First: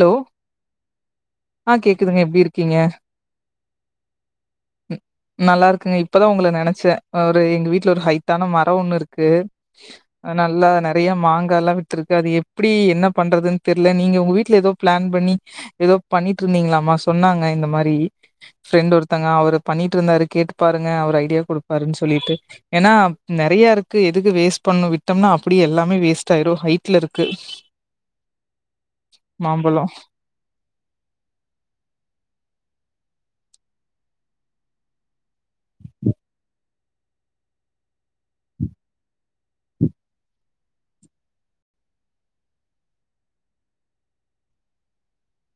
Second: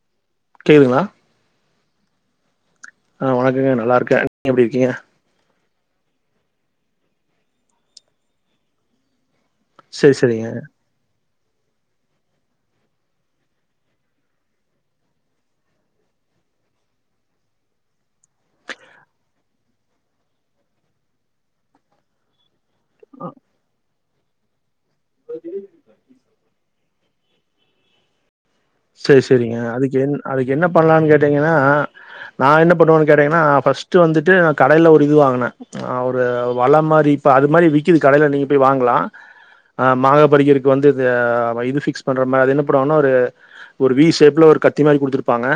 Hello கேதுங்ளா ஆ கேக்குதுங்க எப்டி இருக் கீங்க வணக்கங்க நல்லா இருக்கே நீங்க எப்டி இருக்கீங்க உ நல்லா இருக்கங்க இப்பதா ஒங்கள நென ச்ல ஒரு எங்க வீட்ல ஒரு ஹைட்டான மரோ ஒண்ணு இருக்கு செரி செரிங்க நல்லா நெறையா மாங் காலா விட்ருக்கு அது எப்டி என்ன பண்றதுன்னு தெரில நீங்க உங்க வீட்ல ஏதோ பிளான் பண்ணி ஏதோ பண்ணிட்டு இருந்தீங்களாமா சொன்னாங்க இந்த மாரி ஃப்ரெண்ட் ஒருத்தங்க அவரு பண்ணிட்டு இருந்தாரு கேட்டு பாருங்க அவர் ஐடியா குடுப்பாருனு சொல்லிட்டு ஏனா நெறையா இருக் கு எதுக்கு வேஸ்ட் பண்ணு விட்டம்னா அப்டியே எல்லாமே வேஸ்ட் ஆயிரு ஹை ட்ல இருக்கு செரி செரிங்க மாம்பழோ அதுக்கு என் அதுக்கு என்ன பண்லானு கேட் டீங்கனா நா என்ன பண்ணுவேனு கேட்டீங்கனா ஃபஸ்டு வந்துட்டு நா கடைல ஒரு இது வாங்குனே ஆ ஒரு அவ் வள மாரி இப்போ அது மாரி விக்குது கடையில நீங்க போய் வாங்கலா மாங்கா பரிக்கிறக்கு வந்து இது ஃபிக்ஸ் பண்ற மா அது என்ன பண்ணுவாங்கனா ஒரு ஒரு வி ஷேப்ல ஒரு கத்தி மாரி குடுத்துருப்பாங்க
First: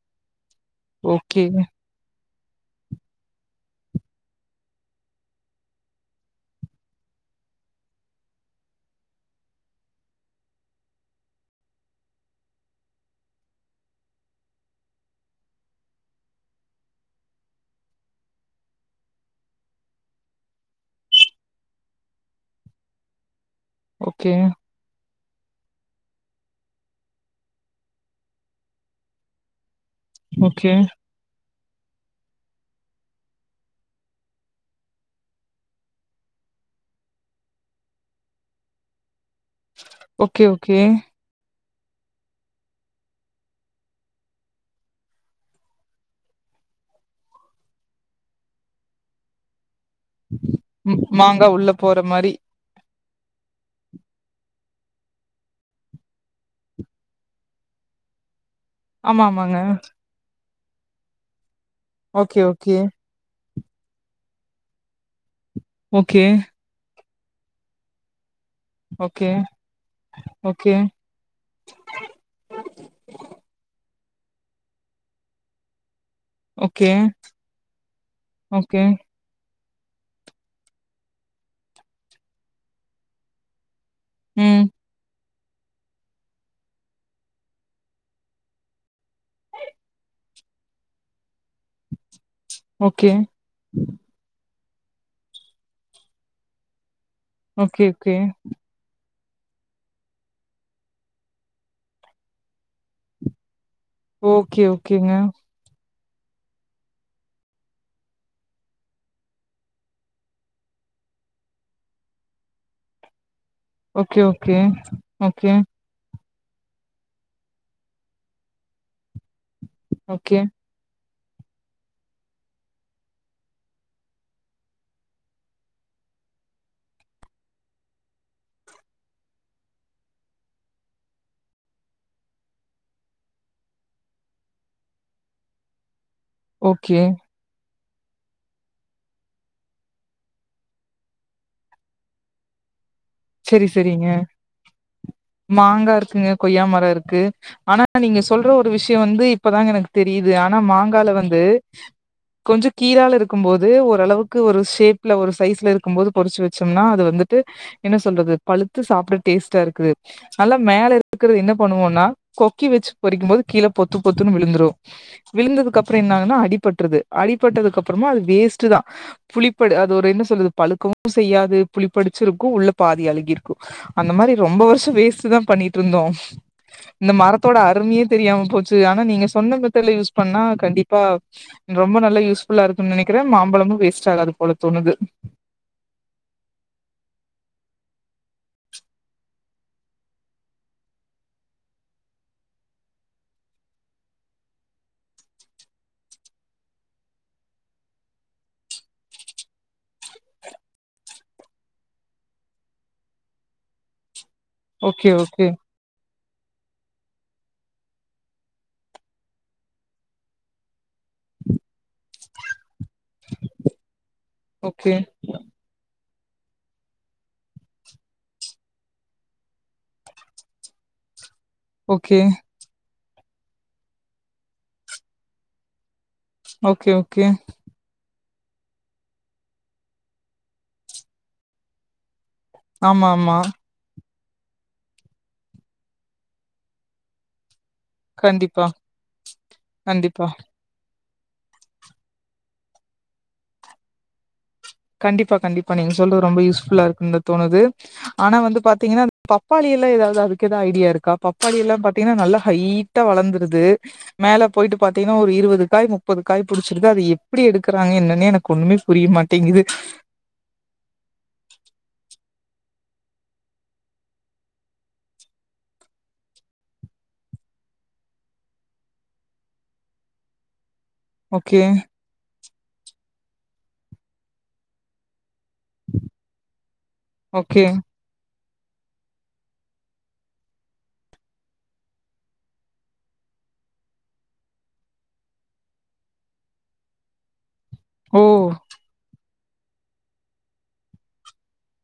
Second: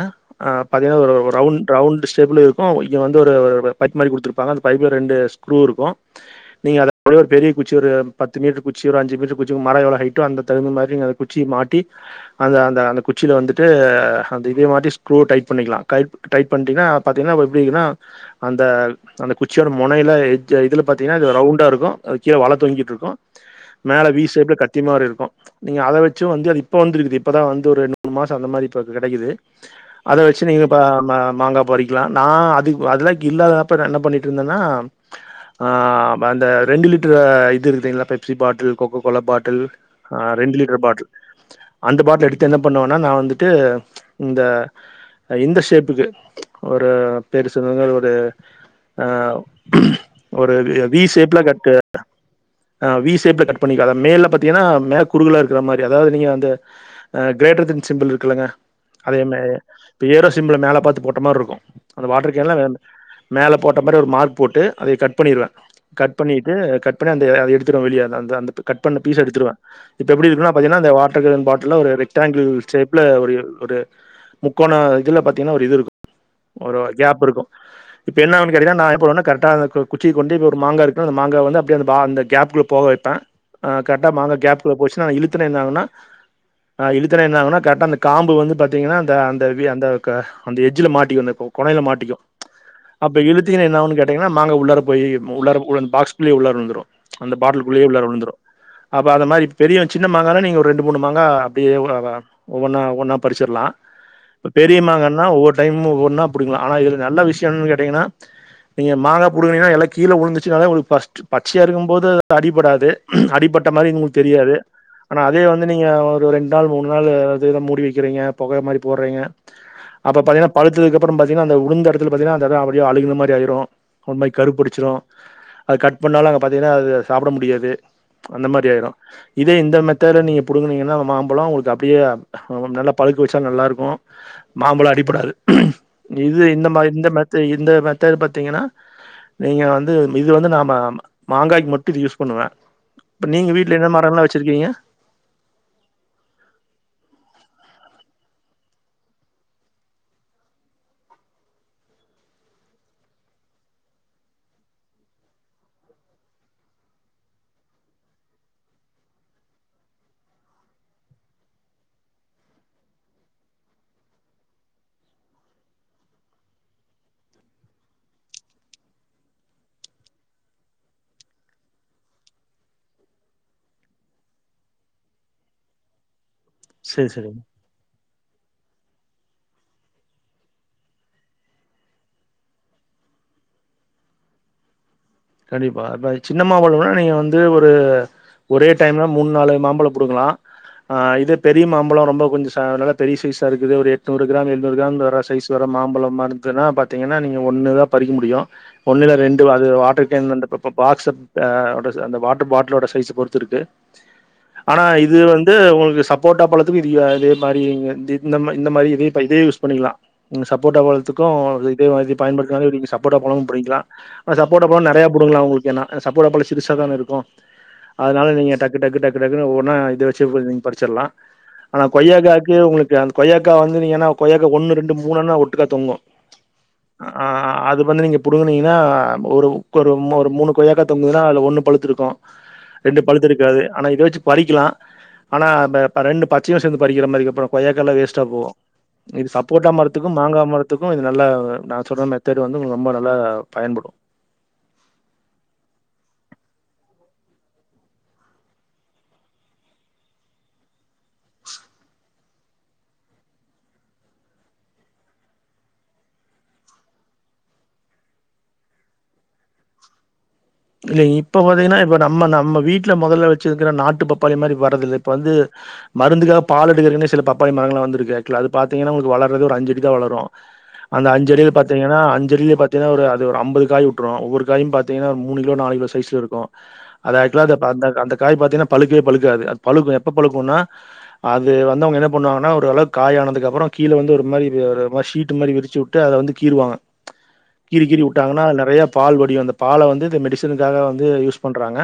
ஆ பாத்தீங்னா ஒரு ஓகே ரவு ரவுண்ட் ஷேப்லருக் கு இங்க வந்து ஒரு பைப் மாரி குடுத்துருப்பாங்க அந்த பைப்ல ரெண்டு ஸ்க்ரு இருக்கு நீங்க அது அப்டியே ஒரு பெரிய குச்சி ஒரு பத்து மீட்ரு குச்சு ஒரு அஞ்சு மீட்ரு குச்சு மரோ எவ்ளோ ஹைட்டோ அந்த தகுந்த மாரி குச்சி மாட்டி அந்த அந்த அந்த குச்சில வந்துட்டு அந்த இதே மாட்டி ஸ்க்ரூ டைட் பண்ணிக்கலா கைட் டைட் பண்ட்டீங்னா பாத்தீங்னாப்ப எப்டி இருக்கூனா அந்த அந்த குச்சியோட மொனையில எஜ் இதுல பாத்தீங்கனா இது ரவுண்டா இருக்கு அது கீழ வல தொங்கிட்டு இருக்கு மேல வீ ஓகே சேப்புல கத்தி மாரி இருக்கு நீங்க அத வச்சு வந்து அது இப்ப வந்துருக்குது இப்பதா வந்து ஒரு ரென்டுமூணு மாசோ அந்த மாரி இப்ப கெடக்குது அத வச்சு நீங்க ஓகே பா மா மாங்கா பறிக்கலா நா அதுக் அதுதா இல்லாதப்ப நா என்ன‌ பண்ணிட்ருந்தேன்னா ஆ ஆ அந்த ரெண்டு லிட்டரு இது இருக் லா Pepsi bottle Coca-Cola bottle ஆ ஓகே ரெண்டு லிட்டரு ஓகே பாட்டில் அந்த பாட்டில் எடுத்து என்ன பண்ணுவோன்னா நா வந்துட்டு இந்த இந்த ஷேப்புக்கு ஒரு பேரு சொல்லுங்க ஒரு ஆ ஒரு வி வி ஷேப்லா மாங்கா உள்ள கட்டு போற மாரி ஆ வி சே கேக்கு கட் பண்ணி. அத மேல பாத்தீங்கன்னா மே குறுகலா இருக்கற மாரி அதாவது நீங்க அந்த அ கிரேட்டர்தன் சிம்புள் இருக்குலங்க ஆமா அதேமே ஆமாங்க. இது ஏரோஸ் சிம்பள மேல பாத்து போட்ட மாரி இருக்கும். அந்த வாட்ரு ஓகே, கேன்லா அ ஓகே. மேலப் போட்ட மாரி ஒரு மார்க் போட்டு அத கட் பண்ணிருவே கட் ஓகே, பண்ணிட்டு கட் அப்டிய அந்த அத எடுத்துடுவே வெளிய அந்த அந்த கட் பண்ண பீஸ ஓகே, எடுத்துருவ இப்ப எப்டி இருக்குன அப் ஓகே, பாதீகன்னா இந்த வாட்ருகேன் பாட் ன ஒரு ரெக்டாங்குள் ஷேப்ல ஒரு ஒரு முக்கோண இதுல பாத்தீங்கனா இது இருக் ஒரு ஓகே, ஒரு கேப் இருக்கோ இப்ப என்ன ஆவுன் கேட்டீங்கனா ஓகே. நா எப்பவுனா கரெக்டா அத இப்ப குச்சிய கொண்டு இப்ப ஒரு மாங்கா இருக்கு அந்த மாங்காவ வந்து அப்டியே அந்த பா அந்த கேப்குள்ள போக வைப்பே. ஆ கர்ட்டா மாங்கா ம். கேப்குள்ள போச்சினா இலுக் அப்புற என்னங்கன்ன ஆ இழுத்தன என்ன ஆகுன்னா கரெக்டா அந்த காம்பு வந்து பாத்தீங்கனா அந்த அந்த வி அந்த க அந்த எஜ்ல மாட்டிகும் அந்த கொனையல மாட்டிகும் ஓகே, அப்ப இழுத்தீங்னா என்ன ஆவுன் கேட்டீங்கனா மாங்கா உள்ளாற போயி உள்ளாரக்குள அந்த பாக்ஸ்குல்லியே உள்ளார வந்துரும் அந்த ஓகே, பாட்லுக்குள்ளயே உள்ளார ஓகே. வந்துரும் அ இப்ப அது. மாரி பெரிய சின்ன மாங்கான நீங்க ரெண்டு மூணு மாங்க அப்டியே வ வ ஒவ்வொன்னா-ஒவ்வொன்னா பறிச்சிடலா ஓகே, பெரிய ஓகேங்க. மாங்கானா ஒவ்வொரு டைம் ஒவ்வ நா புடுங்கல ஆன இதுல நல்ல விஷய என்னானு கேட்டீங்கனா நீங்க மாங்கா புடுங்கனீங்கனா எல்லா கீல உழுந்துச்சினாலே பஸ்டு பச்சயா இருக்கும்போது அடிபடாது அடிபட் டா மாரி உங்களுக் ஓகே, தெரியாது ஓகே. ஆனா அதே ஓகே, வந் நா ஒரு ரெண் நாள் மூண் நாள் அது மூடி வைக்கிறீங்க பொகை மாரி போடுறீங்க அப்ப ஓகே, பாத்தீங்கனா பலுத்துக்க அப்புற பாத்தீங்கனா அந்த உளுந்த இடத்துல பாத்தீங்கனா அந்த இடம் அப்படியே அலுகுன மாரி ஆயிடோ ஒரு மாரி கருபுடிச்சிடோ அத கட் பண்ணாலு அங்க பாத்தீங்கன்னா அத சாப்பட முடியாது அந்த மாரி ஆயிரும் இதே இந்த மெத்தட நீ புடுங்கனீங்கன்னா ந்த மாம்பழம் உங்களுக்கு அப்டியே நல்லா பழுக்க வச்ச நல்லா இருக்கும் மாம்பழம் அடிப்படாது இது இந்த மாரி ஓகே. இந்த மெத்த இந்த மெத் தட் பாத்தீங்கன்னா நீங்க வந்து இது வந்து நாம மாங்காய்க்கு மட்டும் இத யூஸ் பண்ணுவே இப்ப நீங்க சரி, வீட்ல என்ன சரிங்க. மரல்லா வச்சுருக்கீங்க? மாங்கா இருக்குங்க கொய்யா மர இருக்கு ஆனா நீங்க சொல்ற ஒரு விஷ்ய வந்து இப்பதாங்க எனக்கு தெரியிது ஆனா மாங்கால வந்து கொஞ்ச கீழால இருக்கும்போது ஓரளவுக்கு ஒரு ஷேப்ல ஒரு சைஸ்ல இருக்கும்போது பொறுச்சு வச்சொம்னா அது வந்துட்டு என்ன சொல்றது பழுத்து சாப்ட டேஸ்டா இருக்குது நல்லா மேல இருக்கிறத என்ன பண்ணுவோனா கொக்கி வச்சு பறிக்கும் போது கீழ பொத்து பொத்துனு விழுந்துரு விழுந்ததுக்கப்றொ என்ன ஆகுன்னா அடிபட்ருது அடி பட்டதுக்கப்றமா அது வேஸ்டுதா புளிப்படு அது ஒரு என்ன சொல்றது பழுக்கவு செய்யாது புளிப்படுச்சிருக்கு உள்ள பாதி அழுகிருக்கு அந்த மாரி ரொம்ப வர்ஷொ வேஸ்ட்டு தா பண்ணிட்ருந்தோ செரி இந்த செரிங்க மரத்தோட அருமையே தெரியாம போச்சு ஆனா நீங்க சொன்ன மெத்தட்ல யூஸ் பண்ணா கண்டிப்பா ரொம்ப நல்ல யூஸ்ஃபுல்லா இருக்குன் நெனைக்கிறே மாம்பழமு வேஸ்ட் ஆகாது போல தோணுது கண்டிப்பா இப்ப சின்ன மாம்பழம்னா நீங்க வந்து ஒரு ஒரே டைம்ல மூணு நாலு மாம்பழம் புடுங்கலா ஆ இது பெரிய மாம்பழொ ரொம்ப கொஞ்ச ச நல்லா பெரிய சைஸா இருக்குது ஒரு எட்நூறு கிராம் எழ்நூறு கிராம் வர சைஸ் வர மாம்பழம்மா இருந்துதுனா பாத்தீங்கனா நீங்க ஒன்னுதா பறிக்க முடியு ஒன்னுல ரெண்டு அது வாட்ட கேன் அந்த ப‌ ப பாக்ஸ அ ஒட அந்த வாட்டர் பாட்டிலோட சைஸ பொறுத்து இருக்கு ஆனா ஓகே இது ஓகே வந்து ஒங்களுக்கு சப் சப்போட்டா பழத்துக்கு இதுய இதே மாரி இங்க தி இந்த மா இந்த மாரி இதே ப இதே யூஸ் பண்ணிக்கலா இந்த சப்போட்ட பழத்துக்கு இதே மாரி பயன்படுத்துனாவே சப்போட்டா பழமு புடிங்கிக்லா அ சப் இப்போ ஓகே நெறைய புடுங்களா உங்களுக்கென்னா அ சப்போட்டாப்பழொ சிறுசா தான இருக்கு அதுனால நீங்க டக்கு டக்கு டக்கு‌ டக்குனு ஒவ்வொன்னா இத வச்சே ப‌ நீங்க படுச்சிட்லா ஆனா ஓகே கொய்யாக்காக்கு உங்களுக்கு அ கொய்யாக்கா வந்து நீங்கனா கொய்யாக்கா ஒன்னு ரெண்டு மூனுன்னு ஒட்டுக்கா தொங்கு ஓகே ஓகே ஆ‌ அது வந்து நீங்க புடுங்குனிங்கனா ஒரு கொரு மொ ஒரு மூணு கொய்யாக்கா தொங்குதுனா அதுல ஒன்னு பழுத்துருக்கு ரெண்டு ஆமா ஆமா பழுத்துருக்காது ஆனா இத வச்சு பறிக்கலா ஆனா ப ப ரெண்டு பச்சையு சேந்து பறிக்கிற மாரிகு அப்பொ கொய்யாக்கால்லா வேஸ்ட்டா போவு கண்டிப்பா இது சப்போட்டா மரத்துக்கு கண்டிப்பா மாங்கா மரத்துக்கு இது நல்லா நா சொல்ற மெத்தடு வந்து ஒங்கள் ரொம்ப நல்லா பயன்படு கண்டிப்பா கண்டிப்பா நீங்க சொல்றது ரொம்ப யூஸ்ஃபுல்லா இருக்கும் தா தோணுது ஆனா வந்து பாத்தீங்கனா இந்த பப்பாளி எல்லா எதாவ்து அதுக்கெது ஐடியா இருக்கா பப்பாளி எல்லா பாத்தீங்கனா நல்லா ஹைட்டா வளந்துருது மேல போயிட்டு பாத்தீங்கனா ஒரு இருவது காய் முப்பது காய் புடுச்சிருது அது எப்டி எடுக்குறாங்க என்னன்னே எனக்கு ஒன்னுமே புரியமாட் டிங்கிது இல்ல இப்ப பாத்தீங்கனா இப்ப நம்ம நம்ம வீட்ல மொதல்ல வச்சுருக்குற நாட்டு பப்பாளி மாரி வரதில்ல இப்ப வந்து மருந்துக்காக பால் எடுக்குறக்குன்னே சில பப்பாளி மரங்களா வந்துருக்கு [unintelligible] அது பாத்தீங்கனா உங்களுக்கு வளர்றது ஒரு அஞ்சடிதா வளரு அந்த அஞ்சடில ஓகே பாத்தீங்கன்னா அஞ்சடில பாத் தினா ஒரு அது ஒரு அம்பது காய் வுட்ரு ஒவ்வொரு காயும் பாத்தீங்கன்னா மூ மூணு கிலோ நாலு கிலோ சைஸ்ல இருக்கு அது ஆக்ட்லா அத ஓகே ப அந்த காய் பாத்தினா பழுக்கவே பழுக்காது அது பழுக்கு எப்ப பழுக்குன்னா அது வந்து அவுங்க என்ன பண்ணுவாங்கனா ஒரு அளவுக்கு காயானதுக்கப்றொ கீழ வந்து ஒரு மாரி ஒரு மாரி ஷீட்டு மாரி விரிச்சு வுட்டு அத வந்து கீறுவாங்க கீறி கீறி ஓ வுட்டாங்கன்னா அ நறைய பால் வடியு அந்த பால வந்து மெடிசனுக்காக வந்து யூஸ் பண்றாங்க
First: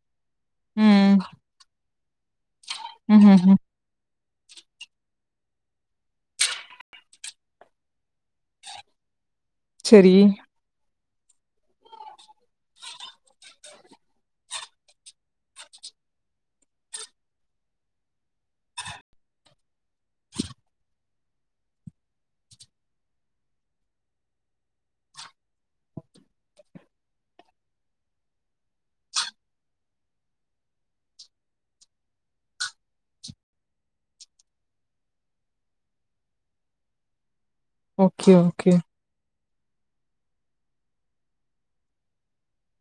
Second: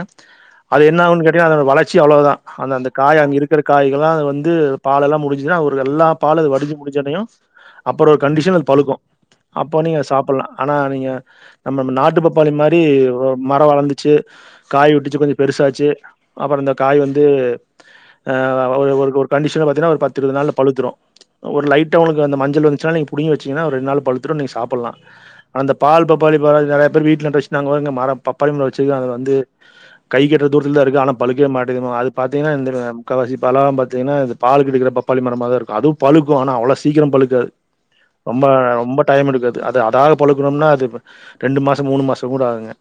அது ம். என்னாவுன் கேட்டினா அதோட வளர் ச்சி அவ்ளொ தா அந்த அந்த காய் அங்க ம்ஹ்ஹ்ம். இருக்கிற காய்களா அத வந் து பால் எல்லா முடிஞ்சதுன்னா ஒரு எல்லா பால் அது வடுஞ்சு முடுஞ்சோனயு அப்பற ஒரு கண்டிஷன் அது பழுக்கு அப்போ நீங்க அத சரி. சாப்புல்லா ஆனா நீங்க நம்மம்ம நாட்டு பப்பாளி மாரி யோ மரோ வளந்துச்சு காய் உட்டுச்சு கொஞ்ச பெருசாச்சு அப்புற இந்த காய் வந்து ஒரு ஒரு ஒர் கண்டிஷனா பாத்தீன்னா ஒரு பத்து இருவது நாள்ல பழுத்துரு ஒரு லைட்டா உவங்களுக்கு அந்த மஞ்சள் வந்துச்சுன்னா நீங்க புடுங்கி வெச்சிங்கன்னா ஒரு ரெண்டு நாள்ல பழுத்துரு நீங்க சாப்புல்லா அந்த பால் பப்பாளி பழோ நெறைய பேர் வீட்ல நட்டு வெச்சு நாங்க வாருங்க மரம் பப்பாளி மரோ வெச்சிருக்க அத வந்து கை கெட்ற தூரத்துலதா இருக்கு ஆனா பழுக்கவே மாட்டேங்குதுமா அது பாத்தீங்கன்னா இந்த முக்காவாசி பழோம் பாத்தீங்கன்னா இந்த பாலுக்கு எடுக்குற பப்பாளி மரமாதா இருக்கு அதுவு பழுக்கும் ஆனா அவ்வளோ சீக்கிரம் பழுக்காது ஓகே, ரொம்பா ஓகே. ரொம்ப டைம் எடுக்கு அது அது அதாக பழுக்கணும்னா அது ப்ப ரெண்டு மாசோ மூணு மாசோ கூட ஆகுங்க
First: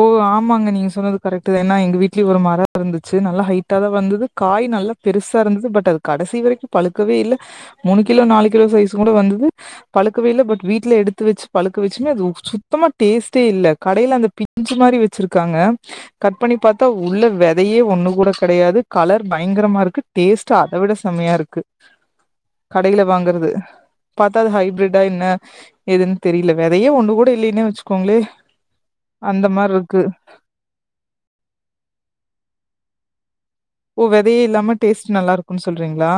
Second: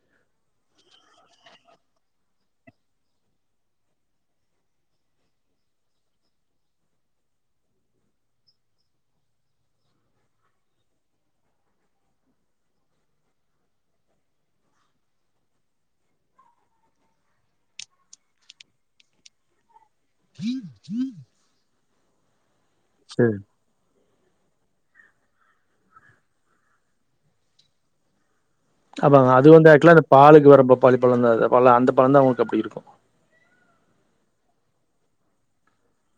ஓ ஆமாங்க நீங்க சொன்னது கரெட்டுதா ஏன்னா எங்க வீட்லியு ஒரு மரோ இருந்துச்சு நல்லா ஹைட்டாதா வந்துது காய் நல்லா பெருசா இருந்துது பட் அது கடசி வரைக்கு பழுக்கவே இல்ல மூணு கிலோ நாலு கிலோ சைஸ் கூட வந்துது பழுக்கவே இல்ல பட் வீட்லே எடுத்து வெச்சு பழுக்க வெச்சுமே அது சுத்தமா டேஸ்ட்டே இல்ல கடைல அந்த பி பிஞ்சு மாரி வெச்சுருக்காங்க கட் பண்ணி பாத்தா உள்ள விதையே ஒன்னு கூட கெடையாது கலர் பயங்கரமாக இருக்கு டேஸ்டு அத விட செமையா இருக்கு கடைல சரி. வாங்குறது பாத்தா அது ஹைஃப்ரெட்டா என்ன ஏதுன் தெரியில வெதையே ஒண்ணு கூட இல்லீன்னே வெச்சுக்கோங்ளே அப்பாங்க அது வந்து ஏக்சுவல்ல அந்த பாலுக்கு வர பப்பாளி பழந்தா அது இருக்குல அந்த பழந்தா அவங்களுக்கு அப்டி இருக்கு ஓ வெதையே இல்லாம டேஸ்ட் நல்லா இருக்கும்ன் சொல்றீங்களா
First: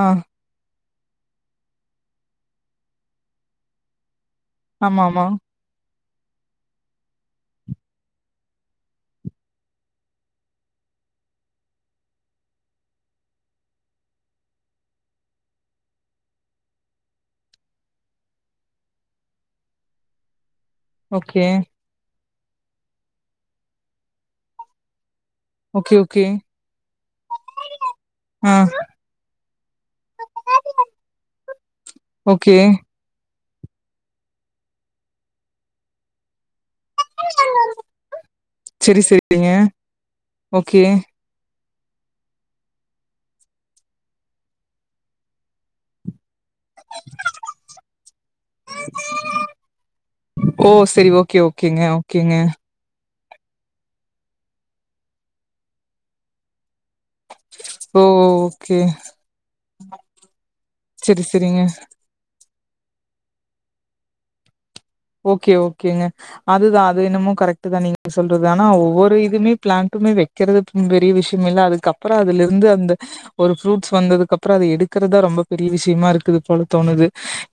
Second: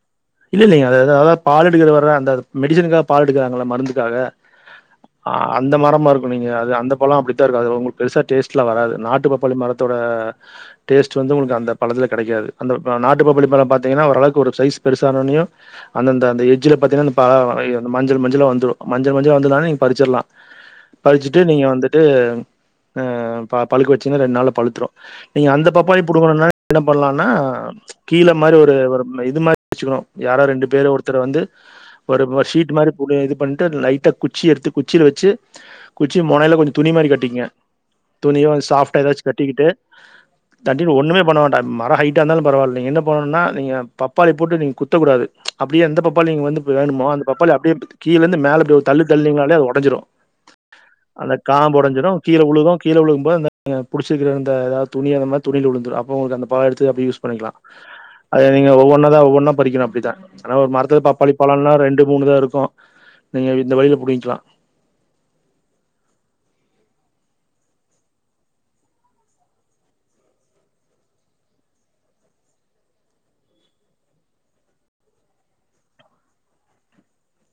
இல்ல இல்லங்க அதாவ பால் எடுக்குற வர்ற அந்த மெடிசனுக்காக பால் எடுக்குறாங்கள மருந்துக்காக ஆமா ஆமா ஆ அந்த மரமா இருக் உனிங்க அது அந்த பழோ அப்டித்தா இருக்காது உங்களுக் பெருசா டேஸ்ட்லா வராது நாட்டுப் பப்பாளி மரத்தோட டேஸ்ட்டு வந்து உங்களுக்கு அந்த பழத்துல கெடைக்காது அந்த நாட்டுப் பப்பாளி மரோம் பாத்தீங்கன்னா ஒரளவுக்கு ஒரு சைஸ் பெருசானொனையோ அந்தந்த அந்த எஜ்ஜில பாத்தீங்கன்னா அ மஞ்சள் மஞ்சள் வந்துடு மஞ்சள் மஞ்சளா வந்துதானே நீங்க பருச்சுருலா பருச்சுட்டு ஓகே நீங்க வந்துட்டு ஆ ப பழுக்க வெச்சீங்கன்னா ரெண்டு நாள்ள பழுத்துரு நீங்க அந்த ஓகே பப்பாளி ஓகே புடுங்கோணுன்னா என்ன பண்லானா கீழ ஆ மாரி ஒரு ஒரு இத் வெச்சுக்கோ யாரோ ரெண்டு பேரு ஒருத்தர வந்து ஒரு ஓகே சீட் மாரி போட்டு இது பண் கிட்ட லைட்டா குச்சி எடுத்து குச்சில வெச்சு குச்சி மொனைல கொஞ் துணி மாரி கட்டிக்கங்க துணியோ ஸ்சாப்டா செரி இதா வெச்சு செரிங்க கட்டிக்கிட்டு ஓகே தட்டுங்க ஒண்ணுமே பண்ணமாட்டாங்க மரோ ஹைட்டா இந்தாலு பரவால்லிங்க என்ன பன்னுன்னா நீங்க பப் பாளி போட்டு நீங்க குத்தக்கூடாது அப்டியே அந்த பப் பப்பாளி வந்து வேணுமோ அந்த பப்பாளி அப்டியே கீழ இருந்து மேலே தள்ளி தள்னிங்னாலே அது ஒடஞ்சுரு ஓ செரி அந்த ஓகே காம்பு ஓகேங்க ஒடஞ்சது ஓகேங்க கீழ உழுகு கீழ உழுந் போ இந்த புழுச்சுக்குறது அந்த துணில அந்த மாரி துணில உழுந்துரு அப்போ உங்குளுக்கு அந்த பழோ எடுத்து அப்டி யூஸ் பண்ணிக்கலா ஓ அது நீங்க ஓகே ஒவ்வொன்னு தா ஒவ்வொன்னா பறிக்குறோ அப்டித்தா ஆனா ஒரு மரத்துல செரி பப்பாளி செரிங்க பழோன்னா ரெண்டு மூணுதா இருக்கோ நீங்க இந்த வழில புடிங்க்லா ஓகே ஓகேங்க அதுதா அது என்னமோ கரெக்டுதா நீங்க சொல்றது ஆனா ஒவ்வொரு இதுமே பிளான்டுமே வெக்கிறது பெரிய விஷ்யோம் இல்ல அதுக்கப்பறோ அதுல இருந்து அந்த ஒரு ஃப்ரூட்ஸ் வந்ததுக் அப்பறோ அது எடுக்குறதா ரொம்ப பெரிய விஷ்யமா இருக்குது போல தோணுது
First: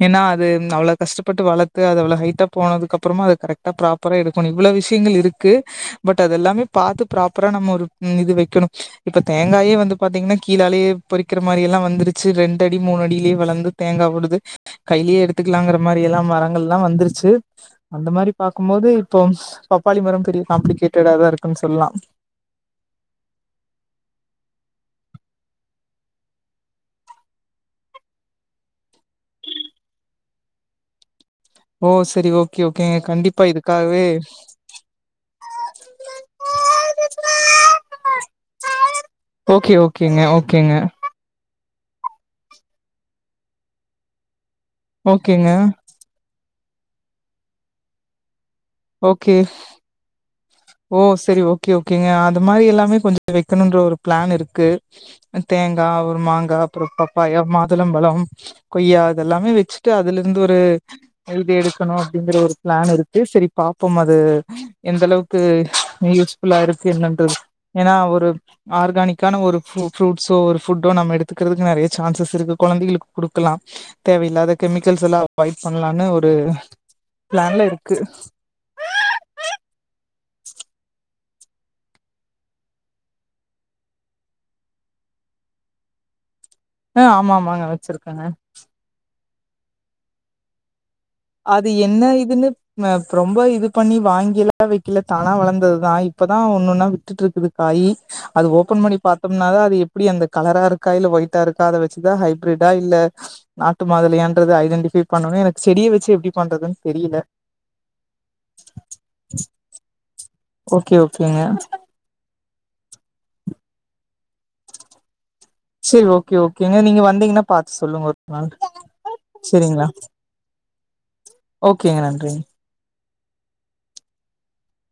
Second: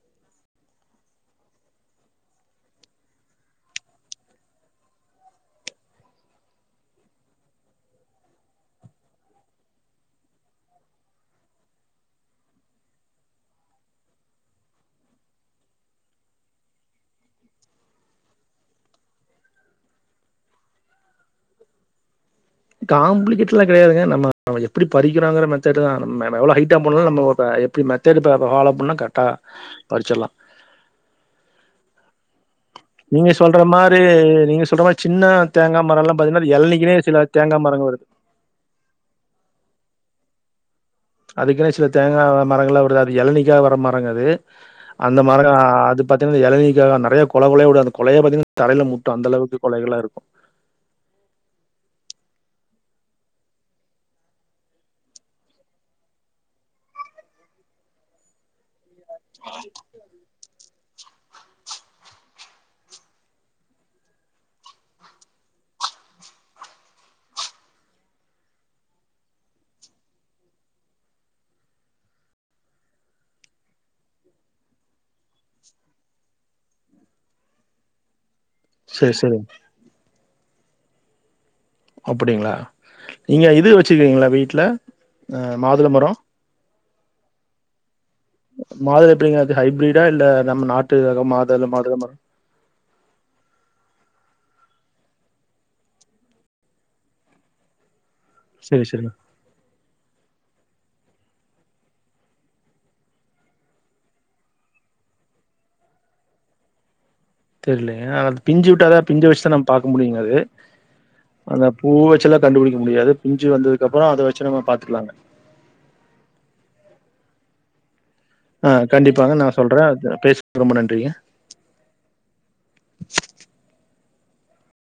ஏன்னா அது அவ்வளவு கஷ்டப்பட்டு வளத்து அத அவ்வள ஹைட் போனதுக்கு அப்பறமா கரெக்டா ஃப்ராப்பரா எடுக்கோனு இவ்வளவு விஷ்யங்கள் இருக்கு பட் அதெல்லாமே பாத்து ஃப்ராப்பரா நம்ம ஒரு இது வெக்கணு இப்ப தேங்காயே வந்து பாத்தீங்கன்னா கீழாலயே பறிக்கிற மாரி எல்லாம் வந்துருச்சு ரெண்டு அடி மூணு அடிலயே வளந்து தேங்கா வுடுது கைலியே எடுத்துக்கலாங்கற மாரி எல்லா மரங்கள் எல்லா வந்துருச் சு அந்த மாரி பாக்கும்போது இப்போம் பப்பாளி மரம் பெரிய காம்ப்ளிகேட்டடாதா இருக்குன் சொல்லா காம்ப்ளிகேட்லா கெடையாதுங்க நம்ம எப்படி பறிக்கிறாங்குற மெத்தடுதா நம்ம எவ்வளவு ஹைட்டா போனாலு நம்ம எப்படி மெத்தடு ஃப்லோ பண்ணா கரெட்டா பருச்சுருலா ஓ செரி ஓக் நீங்க சொல்ற மாரி நீங்க சொல்ற மாரி சின்ன தேங்கா மரோ எல்லா பாத்தீங்கன்னா எல்னிக்குனே சில தேங்கா மரோம் வருது ஓகே ஓகேங்க ஓகேங்க அதுக்குனே சில தேங்கா மரங்கலா விடுது அது எளனிக்கா வர மரங்க அது அந்த ஓகேங்க மரோ அது பத் [unintelligible] ஏளனிக்காக நெறையா கொல கொலயா விடோ அந்த கொலயே பாத்தீங் ஓகே ஓ செரி ஓகே ஓகேங்க இந்தமாரி எல்லாமே கொஞ்சோ வெக்கணோன்ற ஒரு பிளான் இருக்கு தேங்கா ஒரு மாங்கா அப்பறோ பப்பாயா மாதுளம்பலம் கொய்யா அதெல்லாமே வச்சுட்டு அதுலருந்து ஒரு எழுதி எடுக்கணோ அப்டிங்கற ஒரு பிளான் இருக்கு செரி பாப்போம் அது எந்த அளவுக்கு யூஸ்ஃபுல்லா இருக்கு என்னன்றது ஏனா ஒரு ஆர்கானிக்கான ஒரு ஃப்ரு ஃப்ரூட்ஸோ ஒரு ஃபுட்டோ நம்ம எடுத்துக்கறதுக்கு நெறைய சான்சஸ் இருக்கு கொழந்தைகளுக்கு குடுக்கலா தேவயில்லாத கெமிக்கல்ஸ் எல்லா அவாய்ட் பண்ணலான்னு ஒரு பிளான்ல இருக்கு செரி செரி அப்படிங்களா நீங்க இது வச்சுக்கீங்களா வீட்ல அ மாதுள மரோ ஆ ஆமாமாங்க வச்சிரு பங்க [unintelligible] அது ஹைபிரிடா இல்ல நம்ம நாட் அது என்ன இதுனு ம்ம ரொம்ப இது பண்ணி வாங்கிலா வெக்கில தானா வளந்ததுதா இப்பதா ஒன்னொன்னா விட்டுட்ருக்குது காயி அது ஓபன் சரி, பண்ணி சரி. பாத்தோம்னா தா அது எப்டி அந்த கலரா இருக்கா இல்ல ஒயிட்டா இருக்கா அத வச்சுதா ஹைப்ரிடா இல்ல நாட்டு மாதுளையான்றது ஐடெண்டிஃபை பண்னணு எனக்கு செடிய வச்சு எப்டி பண்றதுனு தெரியல தெரிலயா அது பிஞ்சு விட்டாதா பிஞ்ச வச்சுதா நம்ம பாக்க முடியுங்க அது ஓகே ஓகேங்க அந்த பூ வச்செல்லாம் கண்டுபிடிக்க முடியாது பிஞ்சு வந்ததுக்கு அப்றோ அத வச்சு நம்ம பாத்துக்கலாங்க செரி ஓகே ஓகேங்க நீங்க வந்தீங்கனா பாத்து சொல்லுங்க ஒரு நாள் ஆ கண்டிப்பாங்க நா சொல்றே செரிங்களா பேச் [inaudible] ரொம்ப நன்றிங்க ஓகேங்க நன்றிங்க